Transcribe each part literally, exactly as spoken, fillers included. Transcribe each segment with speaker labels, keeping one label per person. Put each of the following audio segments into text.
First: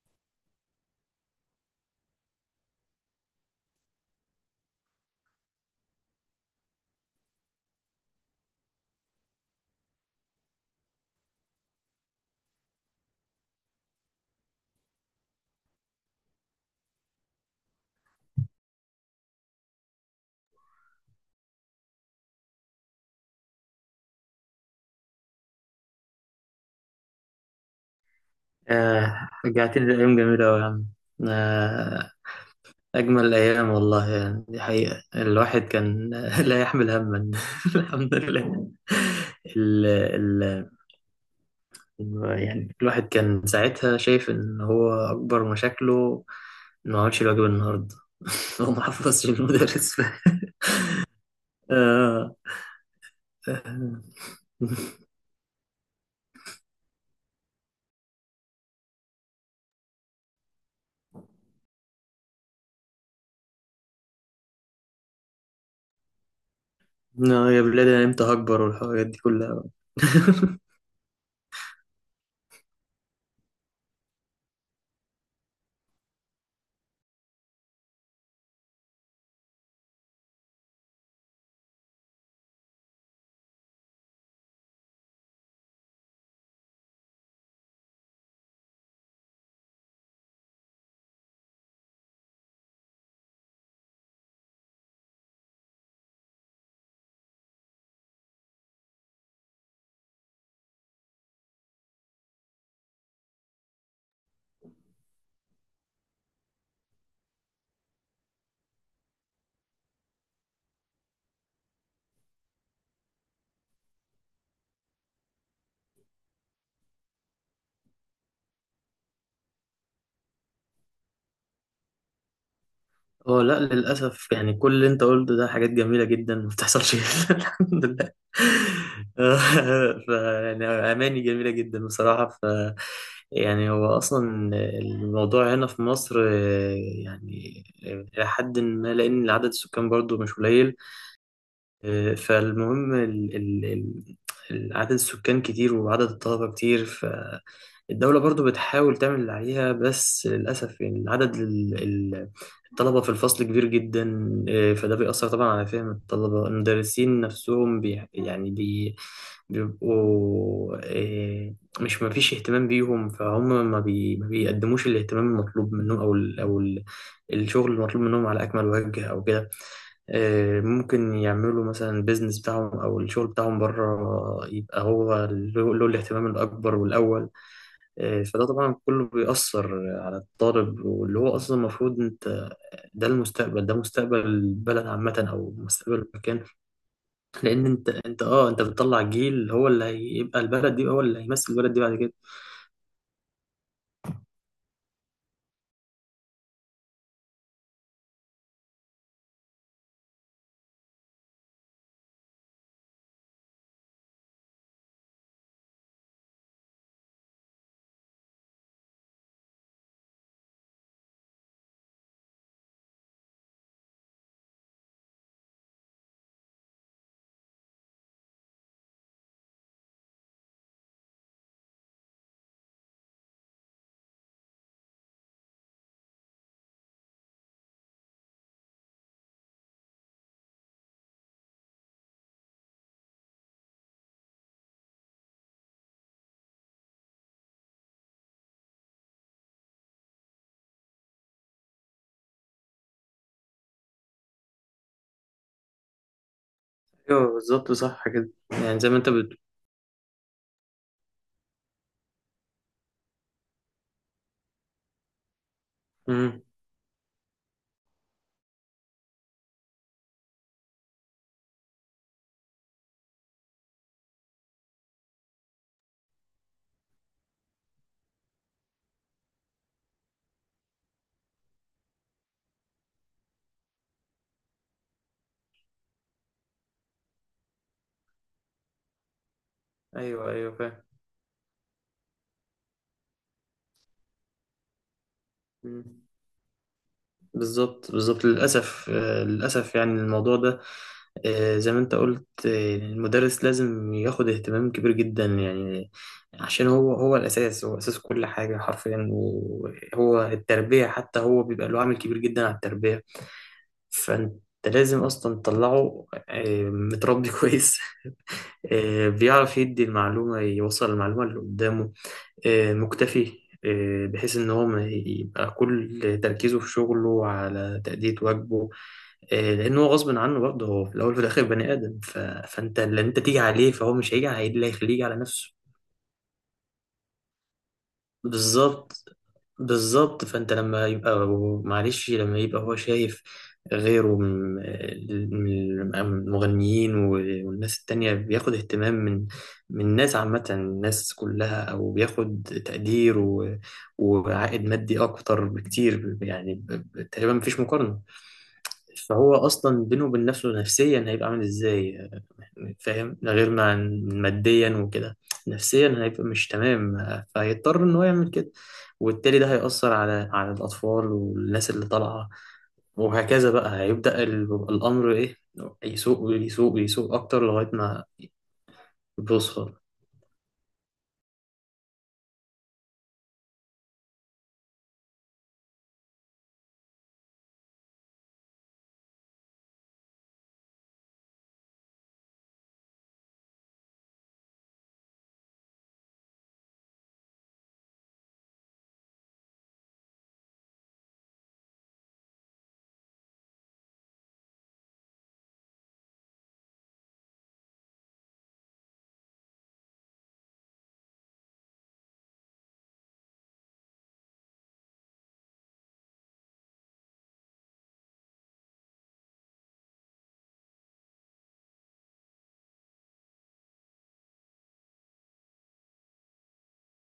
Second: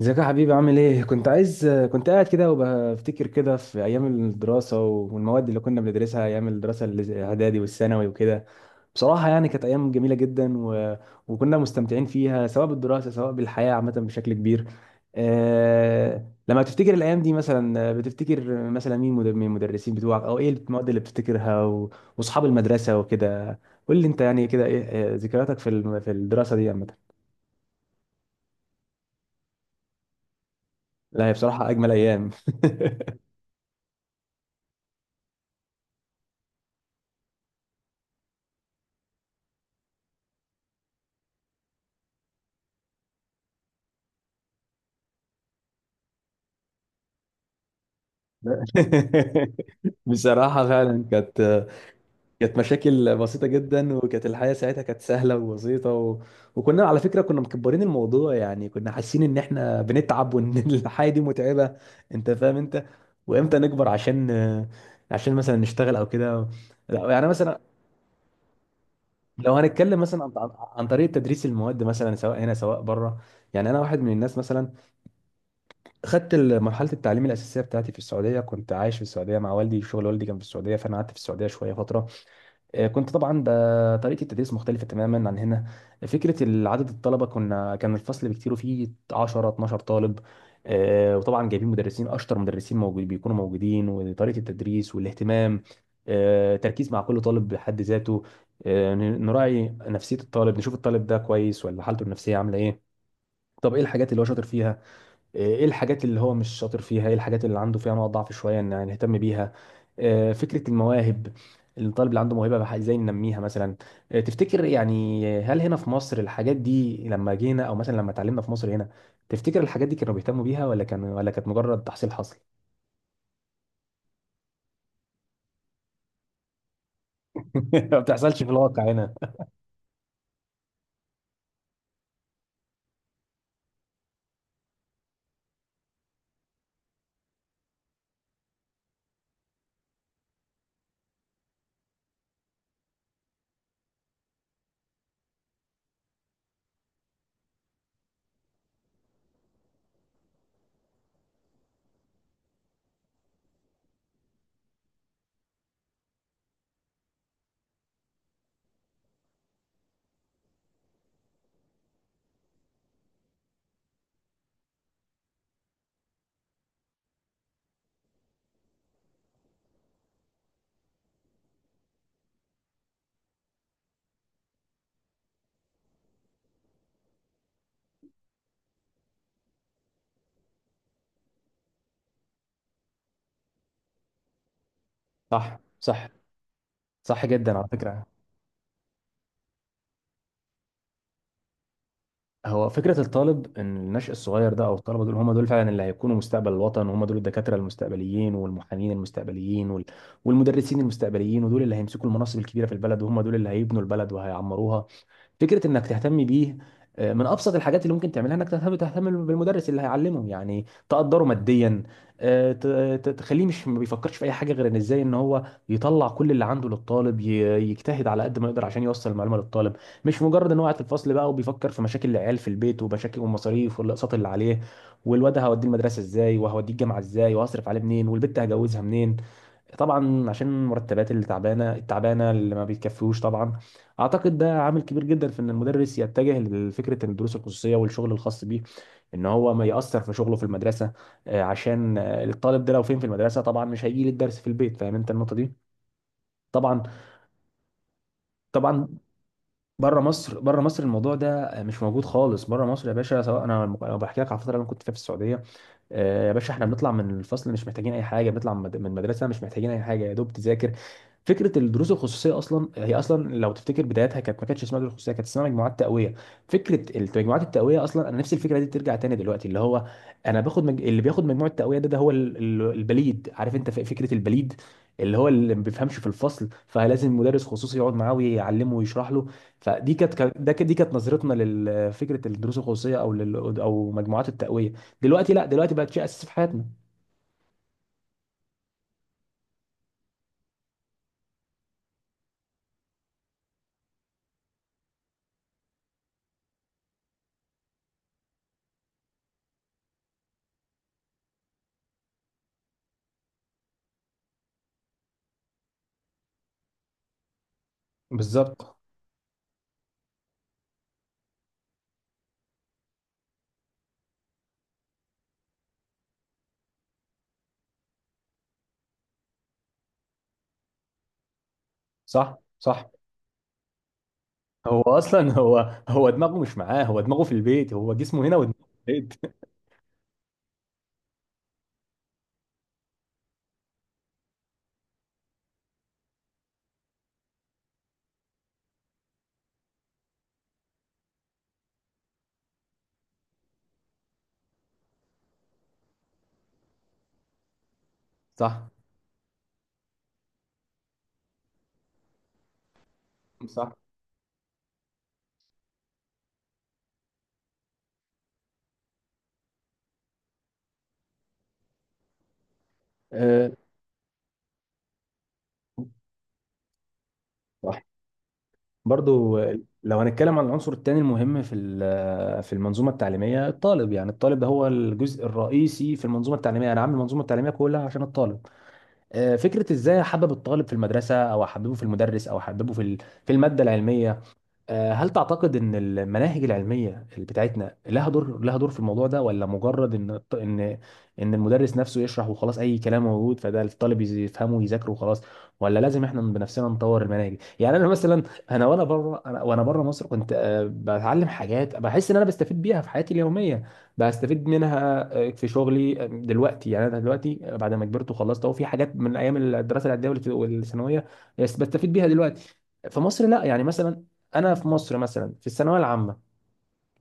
Speaker 1: ازيك يا حبيبي؟ عامل ايه؟ كنت عايز. كنت قاعد كده وبفتكر كده في ايام الدراسه والمواد اللي كنا بندرسها ايام الدراسه الاعدادي والثانوي وكده. بصراحه يعني كانت ايام جميله جدا، و... وكنا مستمتعين فيها سواء بالدراسه سواء بالحياه عامه بشكل كبير. آه... لما تفتكر الايام دي مثلا بتفتكر مثلا مين مد- من المدرسين بتوعك، او ايه المواد اللي بتفتكرها، و... واصحاب المدرسه وكده. قول لي انت يعني كده ايه، آه، ذكرياتك في الم- في الدراسه دي عامه؟
Speaker 2: آه، رجعتني لأيام جميلة أوي يا عم.
Speaker 1: لا، هي بصراحه اجمل
Speaker 2: آه،
Speaker 1: ايام.
Speaker 2: أجمل أيام والله، يعني دي حقيقة. الواحد كان لا يحمل هما. الحمد لله. ال ال يعني الواحد كان ساعتها شايف إن هو أكبر مشاكله إنه ما عملش الواجب النهاردة. هو ما حفظش المدرس.
Speaker 1: بصراحة فعلا كانت
Speaker 2: آه،
Speaker 1: كانت مشاكل بسيطة جدا،
Speaker 2: آه،
Speaker 1: وكانت الحياة ساعتها كانت سهلة وبسيطة، و... وكنا على فكرة كنا مكبرين الموضوع، يعني كنا حاسين ان احنا بنتعب وان الحياة دي متعبة. انت فاهم انت؟ وامتى نكبر؟ عشان عشان مثلا نشتغل او كده. لا، يعني مثلا
Speaker 2: يا بلاد، أنا إمتى هكبر والحاجات دي
Speaker 1: لو
Speaker 2: كلها؟
Speaker 1: هنتكلم مثلا عن عن عن طريقة تدريس المواد مثلا سواء هنا سواء بره. يعني انا واحد من الناس مثلا خدت ال- مرحلة التعليم الأساسية بتاعتي في السعودية، كنت عايش في السعودية مع والدي، شغل والدي كان في السعودية، فأنا قعدت في السعودية شوية فترة. آه، كنت طبعا ب- طريقة التدريس مختلفة تماما عن هنا. فكرة ال- عدد الطلبة، كنا كان الفصل بكتير فيه عشرة اتناشر طالب. آه، وطبعا جايبين مدرسين أشطر مدرسين موجود بيكونوا موجودين، وطريقة التدريس والاهتمام. آه، تركيز مع كل طالب بحد ذاته. آه، ن- نراعي نفسية الطالب، نشوف الطالب ده كويس ولا حالته النفسية عاملة إيه. طب إيه الحاجات اللي هو شاطر فيها؟ آه، ايه الحاجات اللي هو مش شاطر فيها، ايه الحاجات اللي عنده فيها نقط ضعف شويه ان يعني نهتم بيها. آه، فكره المواهب، الطالب اللي عنده موهبه بح- ازاي ننميها مثلا؟ آه، تفتكر يعني هل هنا في مصر الحاجات دي لما جينا او مثلا لما اتعلمنا في مصر هنا، تفتكر الحاجات دي كانوا بيهتموا بيها ولا كان ولا كانت مجرد تحصيل حصل؟
Speaker 2: اه، لا، للأسف يعني كل اللي انت قلته ده حاجات جميلة جدا ما بتحصلش. الحمد
Speaker 1: ما
Speaker 2: لله.
Speaker 1: بتحصلش في الواقع هنا.
Speaker 2: ف يعني أماني جميلة جدا بصراحة. ف يعني هو أصلا الموضوع هنا في مصر، آه، يعني إلى حد ما، لأن عدد السكان برضو مش قليل. آه، فالمهم ال ال ال- عدد السكان كتير وعدد الطلبة كتير. الدولة برضو بتحاول تعمل اللي عليها، بس للأسف يعني عدد ال- ال- الطلبة في الفصل كبير جدا. آه، فده بيأثر طبعا على فهم الطلبة. المدرسين نفسهم بي يعني بي بيبقوا آه، مش ما فيش اهتمام بيهم، فهم ما, بي ما بيقدموش الاهتمام المطلوب منهم، أو ال أو ال الشغل المطلوب منهم على أكمل وجه أو كده. آه، ممكن يعملوا مثلا البيزنس بتاعهم أو الشغل بتاعهم بره، يبقى هو له له الاهتمام الأكبر والأول، إيه. فده طبعا كله بيأثر على الطالب، واللي هو أصلا المفروض أنت، ده المستقبل، ده مستقبل البلد عامة أو
Speaker 1: صح،
Speaker 2: مستقبل
Speaker 1: صح،
Speaker 2: المكان.
Speaker 1: صح جدا
Speaker 2: لأن
Speaker 1: على
Speaker 2: أنت
Speaker 1: فكره.
Speaker 2: أنت أه أنت بتطلع جيل، هو اللي هيبقى البلد دي، هو اللي هيمثل البلد دي بعد كده.
Speaker 1: هو فكرة الطالب إن النشء الصغير ده أو الطلبة دول هم دول فعلا اللي هيكونوا مستقبل الوطن، وهم دول الدكاترة المستقبليين والمحامين المستقبليين وال... والمدرسين المستقبليين، ودول اللي هيمسكوا المناصب الكبيرة في البلد وهم دول اللي هيبنوا البلد وهيعمروها. فكره انك تهتم بيه، آه، من ابسط الحاجات اللي ممكن تعملها انك تهتم تهتم بالمدرس اللي هيعلمه، يعني تقدره ماديا. آه، ت- ت- تخليه مش ما بيفكرش في اي حاجه غير ان ازاي ان هو يطلع كل اللي عنده للطالب، ي- يجتهد على قد ما يقدر عشان يوصل المعلومه للطالب. مش مجرد ان هو قاعد في الفصل بقى وبيفكر في مشاكل العيال في البيت، ومشاكل والمصاريف والاقساط اللي عليه، والواد هوديه المدرسه ازاي وهوديه الجامعه ازاي وهصرف عليه منين والبت هجوزها منين. طبعا عشان المرتبات اللي تعبانه التعبانه اللي ما بيتكفيوش طبعا. اعتقد ده عامل كبير جدا في ان المدرس يتجه لفكره الدروس الخصوصيه والشغل الخاص بيه، ان هو ما ياثر في شغله في المدرسه. آه، عشان آه، الطالب ده لو فين في المدرسه طبعا مش هيجي للدرس في البيت. فاهم انت النقطه دي؟ طبعا،
Speaker 2: أيوه، بالظبط صح كده، يعني
Speaker 1: طبعا.
Speaker 2: زي ما أنت بت
Speaker 1: بره مصر، بره مصر الموضوع ده مش موجود خالص بره مصر يا باشا. سواء انا لو بحكي لك على الفتره اللي انا كنت فيها في السعوديه، آه، يا
Speaker 2: مم.
Speaker 1: باشا احنا بنطلع من الفصل مش محتاجين اي حاجه، بنطلع من مد- من المدرسه مش محتاجين اي حاجه يا دوب تذاكر. فكره الدروس الخصوصيه اصلا هي اصلا لو تفتكر بدايتها كانت ما كانتش اسمها دروس خصوصيه، كانت اسمها مجموعات تقويه. فكره مجموعات التقويه اصلا انا نفسي الفكره دي ترجع تاني دلوقتي، اللي هو انا باخد مج... اللي بياخد مجموعه التقويه ده، ده هو ال- ال- البليد، عارف انت ف- فكره البليد، اللي هو اللي ما بيفهمش في الفصل فلازم مدرس خصوصي يقعد معاه ويعلمه ويشرح له. فدي كانت
Speaker 2: أيوه،
Speaker 1: كانت- ده
Speaker 2: أيوه،
Speaker 1: كانت- دي
Speaker 2: فاهم.
Speaker 1: كانت نظرتنا لفكره الدروس الخصوصيه او لل او مجموعات التقويه. دلوقتي لا، دلوقتي بقت شيء
Speaker 2: مم.
Speaker 1: اساسي في حياتنا.
Speaker 2: بالظبط، بالظبط، للأسف، آه، للأسف يعني الموضوع ده، آه، زي ما انت قلت، آه، المدرس لازم ياخد اهتمام كبير جدا يعني. عشان هو هو الأساس، هو أساس كل حاجة حرفيا، وهو التربية حتى، هو بيبقى له عامل كبير جدا على التربية. فانت لازم أصلا تطلعه آه، متربي كويس،
Speaker 1: بالظبط،
Speaker 2: آه، بيعرف يدي المعلومة، يوصل المعلومة اللي قدامه، آه، مكتفي، آه، بحيث إن هو ما يبقى كل تركيزه في شغله على تأدية واجبه. آه، لان هو غصب عنه برضه، هو في الاول وفي الاخر بني ادم. ف...
Speaker 1: صح،
Speaker 2: فانت
Speaker 1: صح.
Speaker 2: اللي انت تيجي عليه، فهو مش هيجي على اللي
Speaker 1: هو
Speaker 2: هيخليه يجي على
Speaker 1: اصلا
Speaker 2: نفسه.
Speaker 1: هو هو دماغه مش معاه، هو دماغه في البيت، هو جسمه هنا ودماغه في
Speaker 2: بالظبط،
Speaker 1: البيت.
Speaker 2: بالظبط، فانت لما يبقى، معلش، لما يبقى هو شايف غيره من من المغنيين والناس التانية بياخد اهتمام من من الناس، عامة الناس كلها، أو بياخد تقدير و- وعائد مادي أكتر بكتير، يعني ب- ب- تقريبا مفيش مقارنة.
Speaker 1: صح،
Speaker 2: فهو أصلا بينه وبين نفسه نفسيا هيبقى عامل إزاي؟ فاهم، ده غير ما
Speaker 1: صح،
Speaker 2: ماديا وكده، نفسيا هيبقى مش تمام، فهيضطر ان هو يعمل كده. وبالتالي ده هيأثر على على الأطفال والناس اللي طالعة، وهكذا
Speaker 1: أه
Speaker 2: بقى. هيبدأ ال- الأمر إيه، يسوق ويسوق ويسوق أكتر لغاية
Speaker 1: صح.
Speaker 2: ما
Speaker 1: برضو آه،
Speaker 2: بيوصل.
Speaker 1: لو هنتكلم عن العنصر الثاني المهم في ال- في المنظومه التعليميه، الطالب. يعني الطالب ده هو الجزء الرئيسي في المنظومه التعليميه، انا عامل المنظومه التعليميه كلها عشان الطالب. آه، فكره ازاي احبب الطالب في المدرسه او احببه في المدرس او احببه في ال- في الماده العلميه. آه، هل تعتقد ان المناهج العلميه اللي بتاعتنا لها دور، لها دور في الموضوع ده، ولا مجرد ان ان ان المدرس نفسه يشرح وخلاص، اي كلام موجود فده الطالب يز- يفهمه ويذاكره وخلاص، ولا لازم احنا بنفسنا نطور المناهج؟ يعني انا مثلا انا وانا بره انا وانا بره مصر كنت آه، بتعلم حاجات بحس ان انا بستفيد بيها في حياتي اليوميه، بستفيد منها آه، في شغلي آه، دلوقتي، يعني انا دلوقتي آه، بعد ما كبرت وخلصت اهو، في حاجات من ايام الدراسه العاديه والثانويه بس بستفيد بيها دلوقتي. في مصر لا، يعني مثلا انا في مصر مثلا في الثانويه العامه،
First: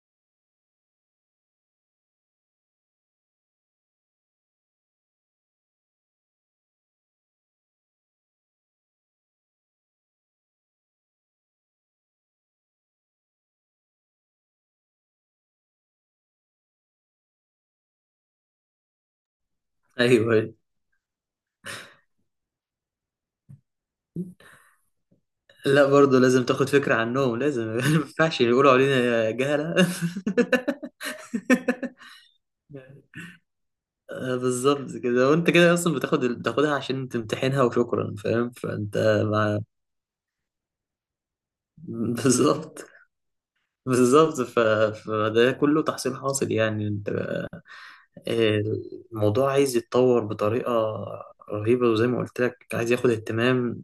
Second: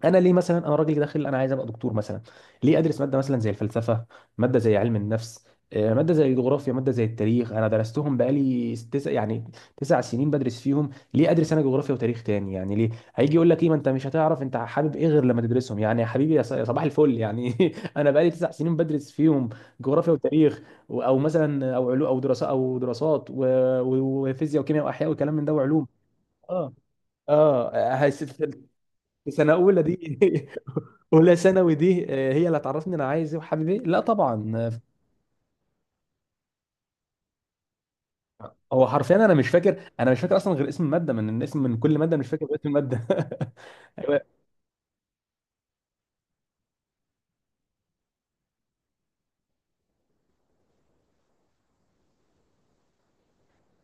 Speaker 1: انا ليه مثلا انا راجل داخل انا عايز ابقى دكتور مثلا، ليه ادرس ماده مثلا زي الفلسفه، ماده زي علم النفس، آه، ماده زي الجغرافيا، ماده زي التاريخ؟ انا درستهم بقالي تسع يعني تسع سنين بدرس فيهم، ليه ادرس انا جغرافيا وتاريخ تاني؟ يعني ليه؟ هيجي يقول لك ايه، ما انت مش هتعرف انت حابب ايه غير لما تدرسهم، يعني يا حبيبي يا ص- يا صباح الفل يعني. انا بقالي تسع سنين بدرس فيهم جغرافيا
Speaker 2: أيوه،
Speaker 1: وتاريخ، و- او مثلا او علوم او دراسات او دراسات و- و- وفيزياء وكيمياء واحياء وكلام من ده
Speaker 2: لا،
Speaker 1: وعلوم.
Speaker 2: برضه لازم تاخد
Speaker 1: اه،
Speaker 2: فكرة عنهم، لازم ما
Speaker 1: اه، هي-
Speaker 2: ينفعش
Speaker 1: س-
Speaker 2: يقولوا
Speaker 1: في
Speaker 2: علينا
Speaker 1: سنه اولى
Speaker 2: جهلة.
Speaker 1: دي اولى ثانوي دي آه، هي اللي هتعرفني انا عايز ايه وحابب ايه؟ لا
Speaker 2: آه،
Speaker 1: طبعا. آه،
Speaker 2: بالظبط كده، وأنت كده أصلا بتاخد بتاخدها عشان تمتحنها وشكرا، فاهم.
Speaker 1: هو
Speaker 2: فأنت
Speaker 1: حرفيا انا مش
Speaker 2: ما
Speaker 1: فاكر انا مش فاكر اصلا غير اسم الماده، من الاسم من كل ماده مش فاكر اسم
Speaker 2: بالظبط.
Speaker 1: الماده.
Speaker 2: بالظبط
Speaker 1: أيوة.
Speaker 2: ف... فده كله تحصيل حاصل، يعني انت، آه، الموضوع عايز يتطور بطريقة رهيبة، وزي ما قلت لك عايز ياخد اهتمام،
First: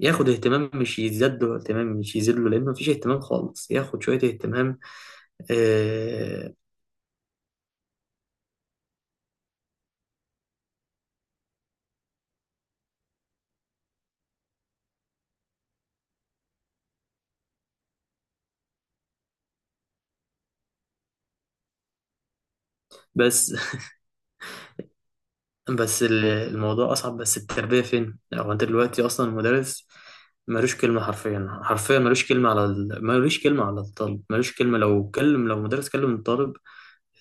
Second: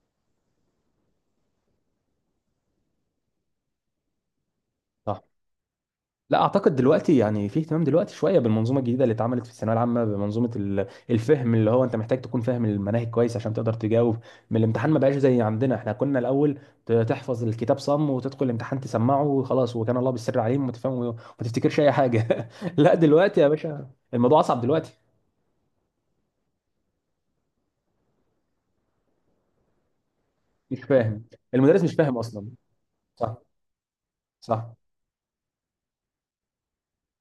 Speaker 2: ياخد اهتمام، مش يزداد له اهتمام، مش يزيد له، لأن مفيش اهتمام خالص، ياخد شوية اهتمام.
Speaker 1: صح. لا
Speaker 2: آه،
Speaker 1: اعتقد دلوقتي يعني في اهتمام دلوقتي شويه بالمنظومه الجديده اللي اتعملت في الثانويه العامه، بمنظومه ال- الفهم اللي هو انت محتاج تكون فاهم المناهج كويس عشان تقدر تجاوب من الامتحان، ما بقاش زي عندنا، احنا كنا الاول ت- تحفظ الكتاب صم وتدخل الامتحان تسمعه وخلاص، وكان الله بالسر عليهم وتفهم وما تفتكرش اي حاجه. لا دلوقتي يا
Speaker 2: بس
Speaker 1: باشا الموضوع اصعب دلوقتي.
Speaker 2: بس ال- الموضوع أصعب، بس التربية فين؟ هو أنت دلوقتي أصلا المدرس ملوش
Speaker 1: مش
Speaker 2: كلمة،
Speaker 1: فاهم،
Speaker 2: حرفيا
Speaker 1: المدرس مش
Speaker 2: حرفيا
Speaker 1: فاهم
Speaker 2: ملوش
Speaker 1: اصلا.
Speaker 2: كلمة على ال...
Speaker 1: صح،
Speaker 2: ملوش كلمة على الطالب، ملوش
Speaker 1: صح،
Speaker 2: كلمة، لو كلم، لو مدرس كلم الطالب.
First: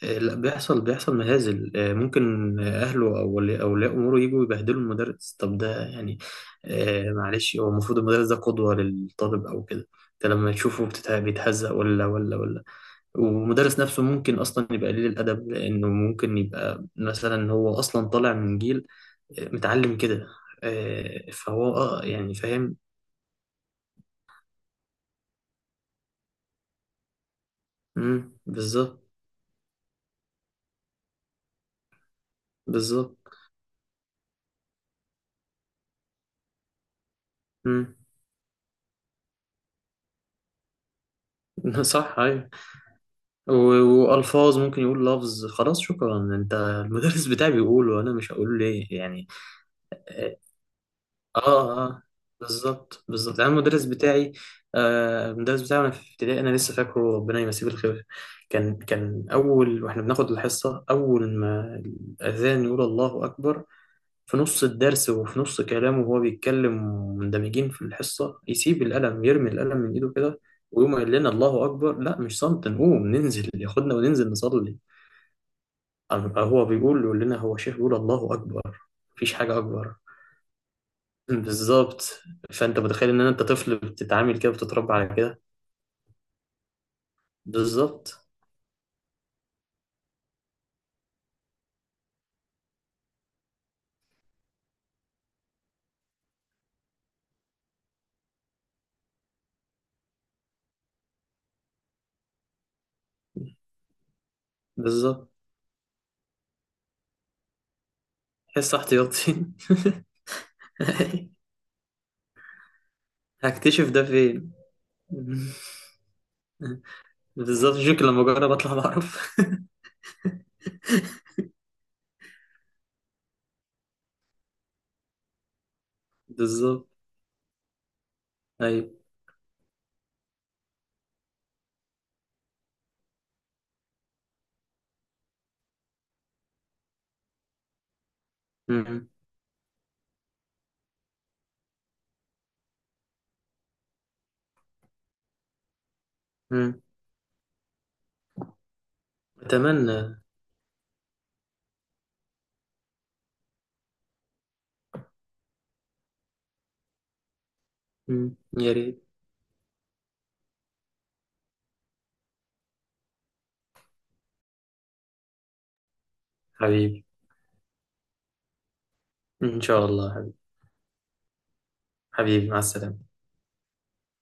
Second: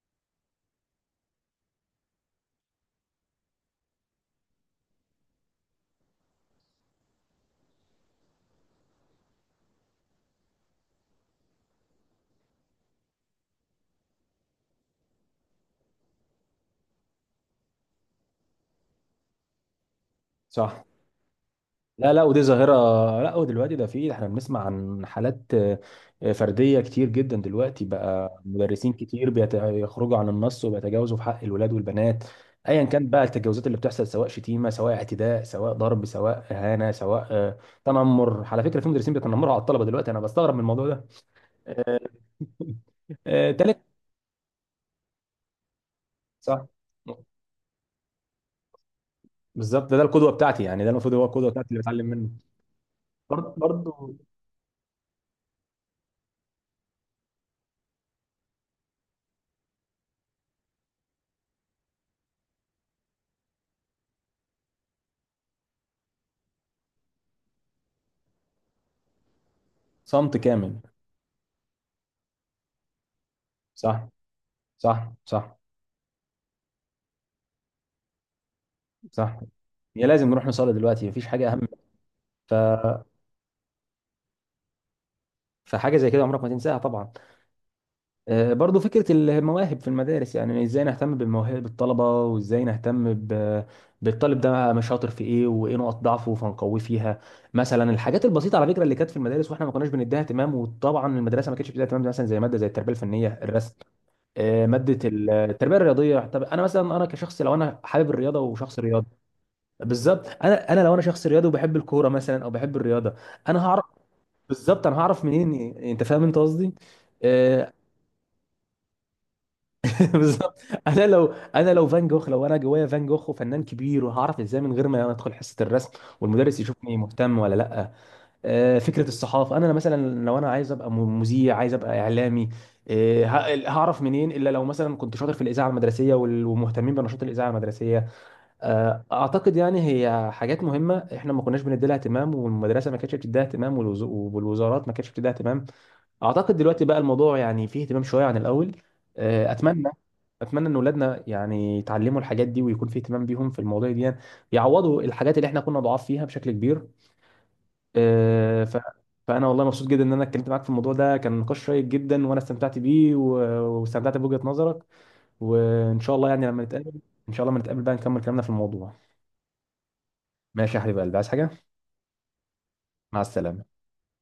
Speaker 2: آه، لا، بيحصل بيحصل مهازل. آه، ممكن آه، أهله، أو ولي أولياء أموره يجوا يبهدلوا المدرس. طب ده يعني، آه، معلش، هو المفروض المدرس ده قدوة للطالب أو كده. أنت لما تشوفه بتت- بيتهزق ولا ولا ولا، والمدرس نفسه ممكن أصلا يبقى قليل الأدب، لأنه ممكن يبقى مثلا هو أصلا طالع من جيل آه، متعلم كده.
Speaker 1: صح.
Speaker 2: آه، فهو أه
Speaker 1: لا، لا،
Speaker 2: يعني
Speaker 1: ودي ظاهرة.
Speaker 2: فاهم.
Speaker 1: لا ودلوقتي ده في احنا بنسمع عن حالات آه، آه، فردية كتير جدا دلوقتي، بقى
Speaker 2: مم،
Speaker 1: مدرسين
Speaker 2: بالظبط
Speaker 1: كتير بيت- بيخرجوا عن النص وبيتجاوزوا في حق الولاد والبنات. ايا كان
Speaker 2: بالظبط.
Speaker 1: بقى التجاوزات اللي بتحصل، سواء شتيمة سواء اعتداء سواء ضرب سواء اهانة سواء آه،
Speaker 2: مم.
Speaker 1: تنمر. على فكرة في مدرسين بيتنمروا على الطلبة دلوقتي، انا بستغرب من الموضوع ده. آه،
Speaker 2: صح، أيوه.
Speaker 1: آه، تالت.
Speaker 2: و- والفاظ، ممكن يقول لفظ، خلاص شكرا، انت
Speaker 1: صح،
Speaker 2: المدرس بتاعي بيقول، وانا مش هقول ليه يعني.
Speaker 1: بالظبط، ده, ده القدوة
Speaker 2: اه،
Speaker 1: بتاعتي، يعني ده المفروض هو القدوة بتاعتي اللي
Speaker 2: اه، آه،
Speaker 1: بتعلم منه.
Speaker 2: بالظبط بالظبط، يعني
Speaker 1: برضه،
Speaker 2: المدرس
Speaker 1: برضه،
Speaker 2: بتاعي، آه المدرس بتاعي وانا في ابتدائي انا لسه فاكره، ربنا يمسيه بالخير. كان كان اول، واحنا بناخد الحصه، اول ما الاذان يقول الله اكبر في نص الدرس وفي نص كلامه وهو بيتكلم مندمجين في الحصه، يسيب القلم، يرمي القلم من ايده
Speaker 1: صمت
Speaker 2: كده،
Speaker 1: كامل.
Speaker 2: ويقوم قال لنا الله اكبر. لا مش صمت، نقوم ننزل، ياخدنا
Speaker 1: صح،
Speaker 2: وننزل نصلي.
Speaker 1: صح، صح،
Speaker 2: أم- هو بيقول لنا، هو شيخ، بيقول الله أكبر، مفيش
Speaker 1: صح،
Speaker 2: حاجة أكبر.
Speaker 1: هي لازم نروح نصلي دلوقتي، مفيش حاجه اهم.
Speaker 2: بالظبط.
Speaker 1: ف...
Speaker 2: فأنت متخيل إن أنت طفل بتتعامل كده، بتتربى على كده.
Speaker 1: فحاجه زي كده عمرك ما تنساها طبعا.
Speaker 2: بالظبط
Speaker 1: آه، برضو فكره المواهب في المدارس، يعني ازاي نهتم بمواهب الطلبه، وازاي نهتم ب... بالطالب ده، مش شاطر في ايه وايه نقط ضعفه فنقويه فيها. مثلا الحاجات البسيطه على فكره اللي كانت في المدارس، واحنا ما كناش بنديها اهتمام، وطبعا المدرسه ما كانتش بتديها اهتمام، مثلا زي ماده زي التربيه الفنيه الرسم، آه، ماده
Speaker 2: بالظبط.
Speaker 1: التربيه الرياضيه. طب انا مثلا انا كشخص لو انا حابب الرياضه
Speaker 2: حس
Speaker 1: وشخص رياضي،
Speaker 2: احتياطي.
Speaker 1: بالظبط. انا انا لو انا شخص رياضي وبحب الكوره مثلا او بحب الرياضه، انا هعرف.
Speaker 2: هكتشف ده فين.
Speaker 1: بالظبط، انا هعرف منين إن- انت فاهم انت قصدي؟ آه،
Speaker 2: بالظبط. شكل لما أجرب أطلع بعرف.
Speaker 1: بالظبط. انا لو انا لو فان جوخ لو انا جوايا فان جوخ وفنان كبير، وهعرف ازاي من غير ما ادخل حصه الرسم والمدرس
Speaker 2: بالظبط.
Speaker 1: يشوفني مهتم ولا لا؟ آه،
Speaker 2: أيوة.
Speaker 1: فكره الصحافه، انا مثلا لو انا عايز ابقى م- مذيع، عايز ابقى اعلامي، آه، ه- هعرف منين الا لو مثلا كنت شاطر في الاذاعه المدرسيه وال- ومهتمين بنشاط الاذاعه المدرسيه. آه،
Speaker 2: م-
Speaker 1: اعتقد يعني هي حاجات مهمه احنا ما كناش بندي لها اهتمام، والمدرسه ما كانتش بتديها اهتمام، والوز- والوزارات ما كانتش بتديها اهتمام. اعتقد
Speaker 2: م.
Speaker 1: دلوقتي بقى الموضوع يعني فيه اهتمام شويه عن الاول. آه، اتمنى
Speaker 2: أتمنى.
Speaker 1: اتمنى ان اولادنا يعني يتعلموا الحاجات دي ويكون في اهتمام بيهم في المواضيع دي، يعني يعوضوا الحاجات اللي احنا كنا ضعاف فيها بشكل كبير.
Speaker 2: م.
Speaker 1: آه،
Speaker 2: يا
Speaker 1: ف
Speaker 2: ريت.
Speaker 1: فانا والله مبسوط جدا ان انا اتكلمت معاك في الموضوع ده، كان نقاش شيق جدا، وانا استمتعت بيه، و- واستمتعت بوجهة نظرك. وان شاء الله يعني لما نتقابل،
Speaker 2: حبيبي.
Speaker 1: ان شاء الله لما نتقابل بقى نكمل كلامنا في الموضوع.
Speaker 2: إن شاء الله حبيبي.
Speaker 1: ماشي يا حبيب قلبي، عايز حاجة؟
Speaker 2: حبيبي، مع السلامة.
Speaker 1: مع السلامة.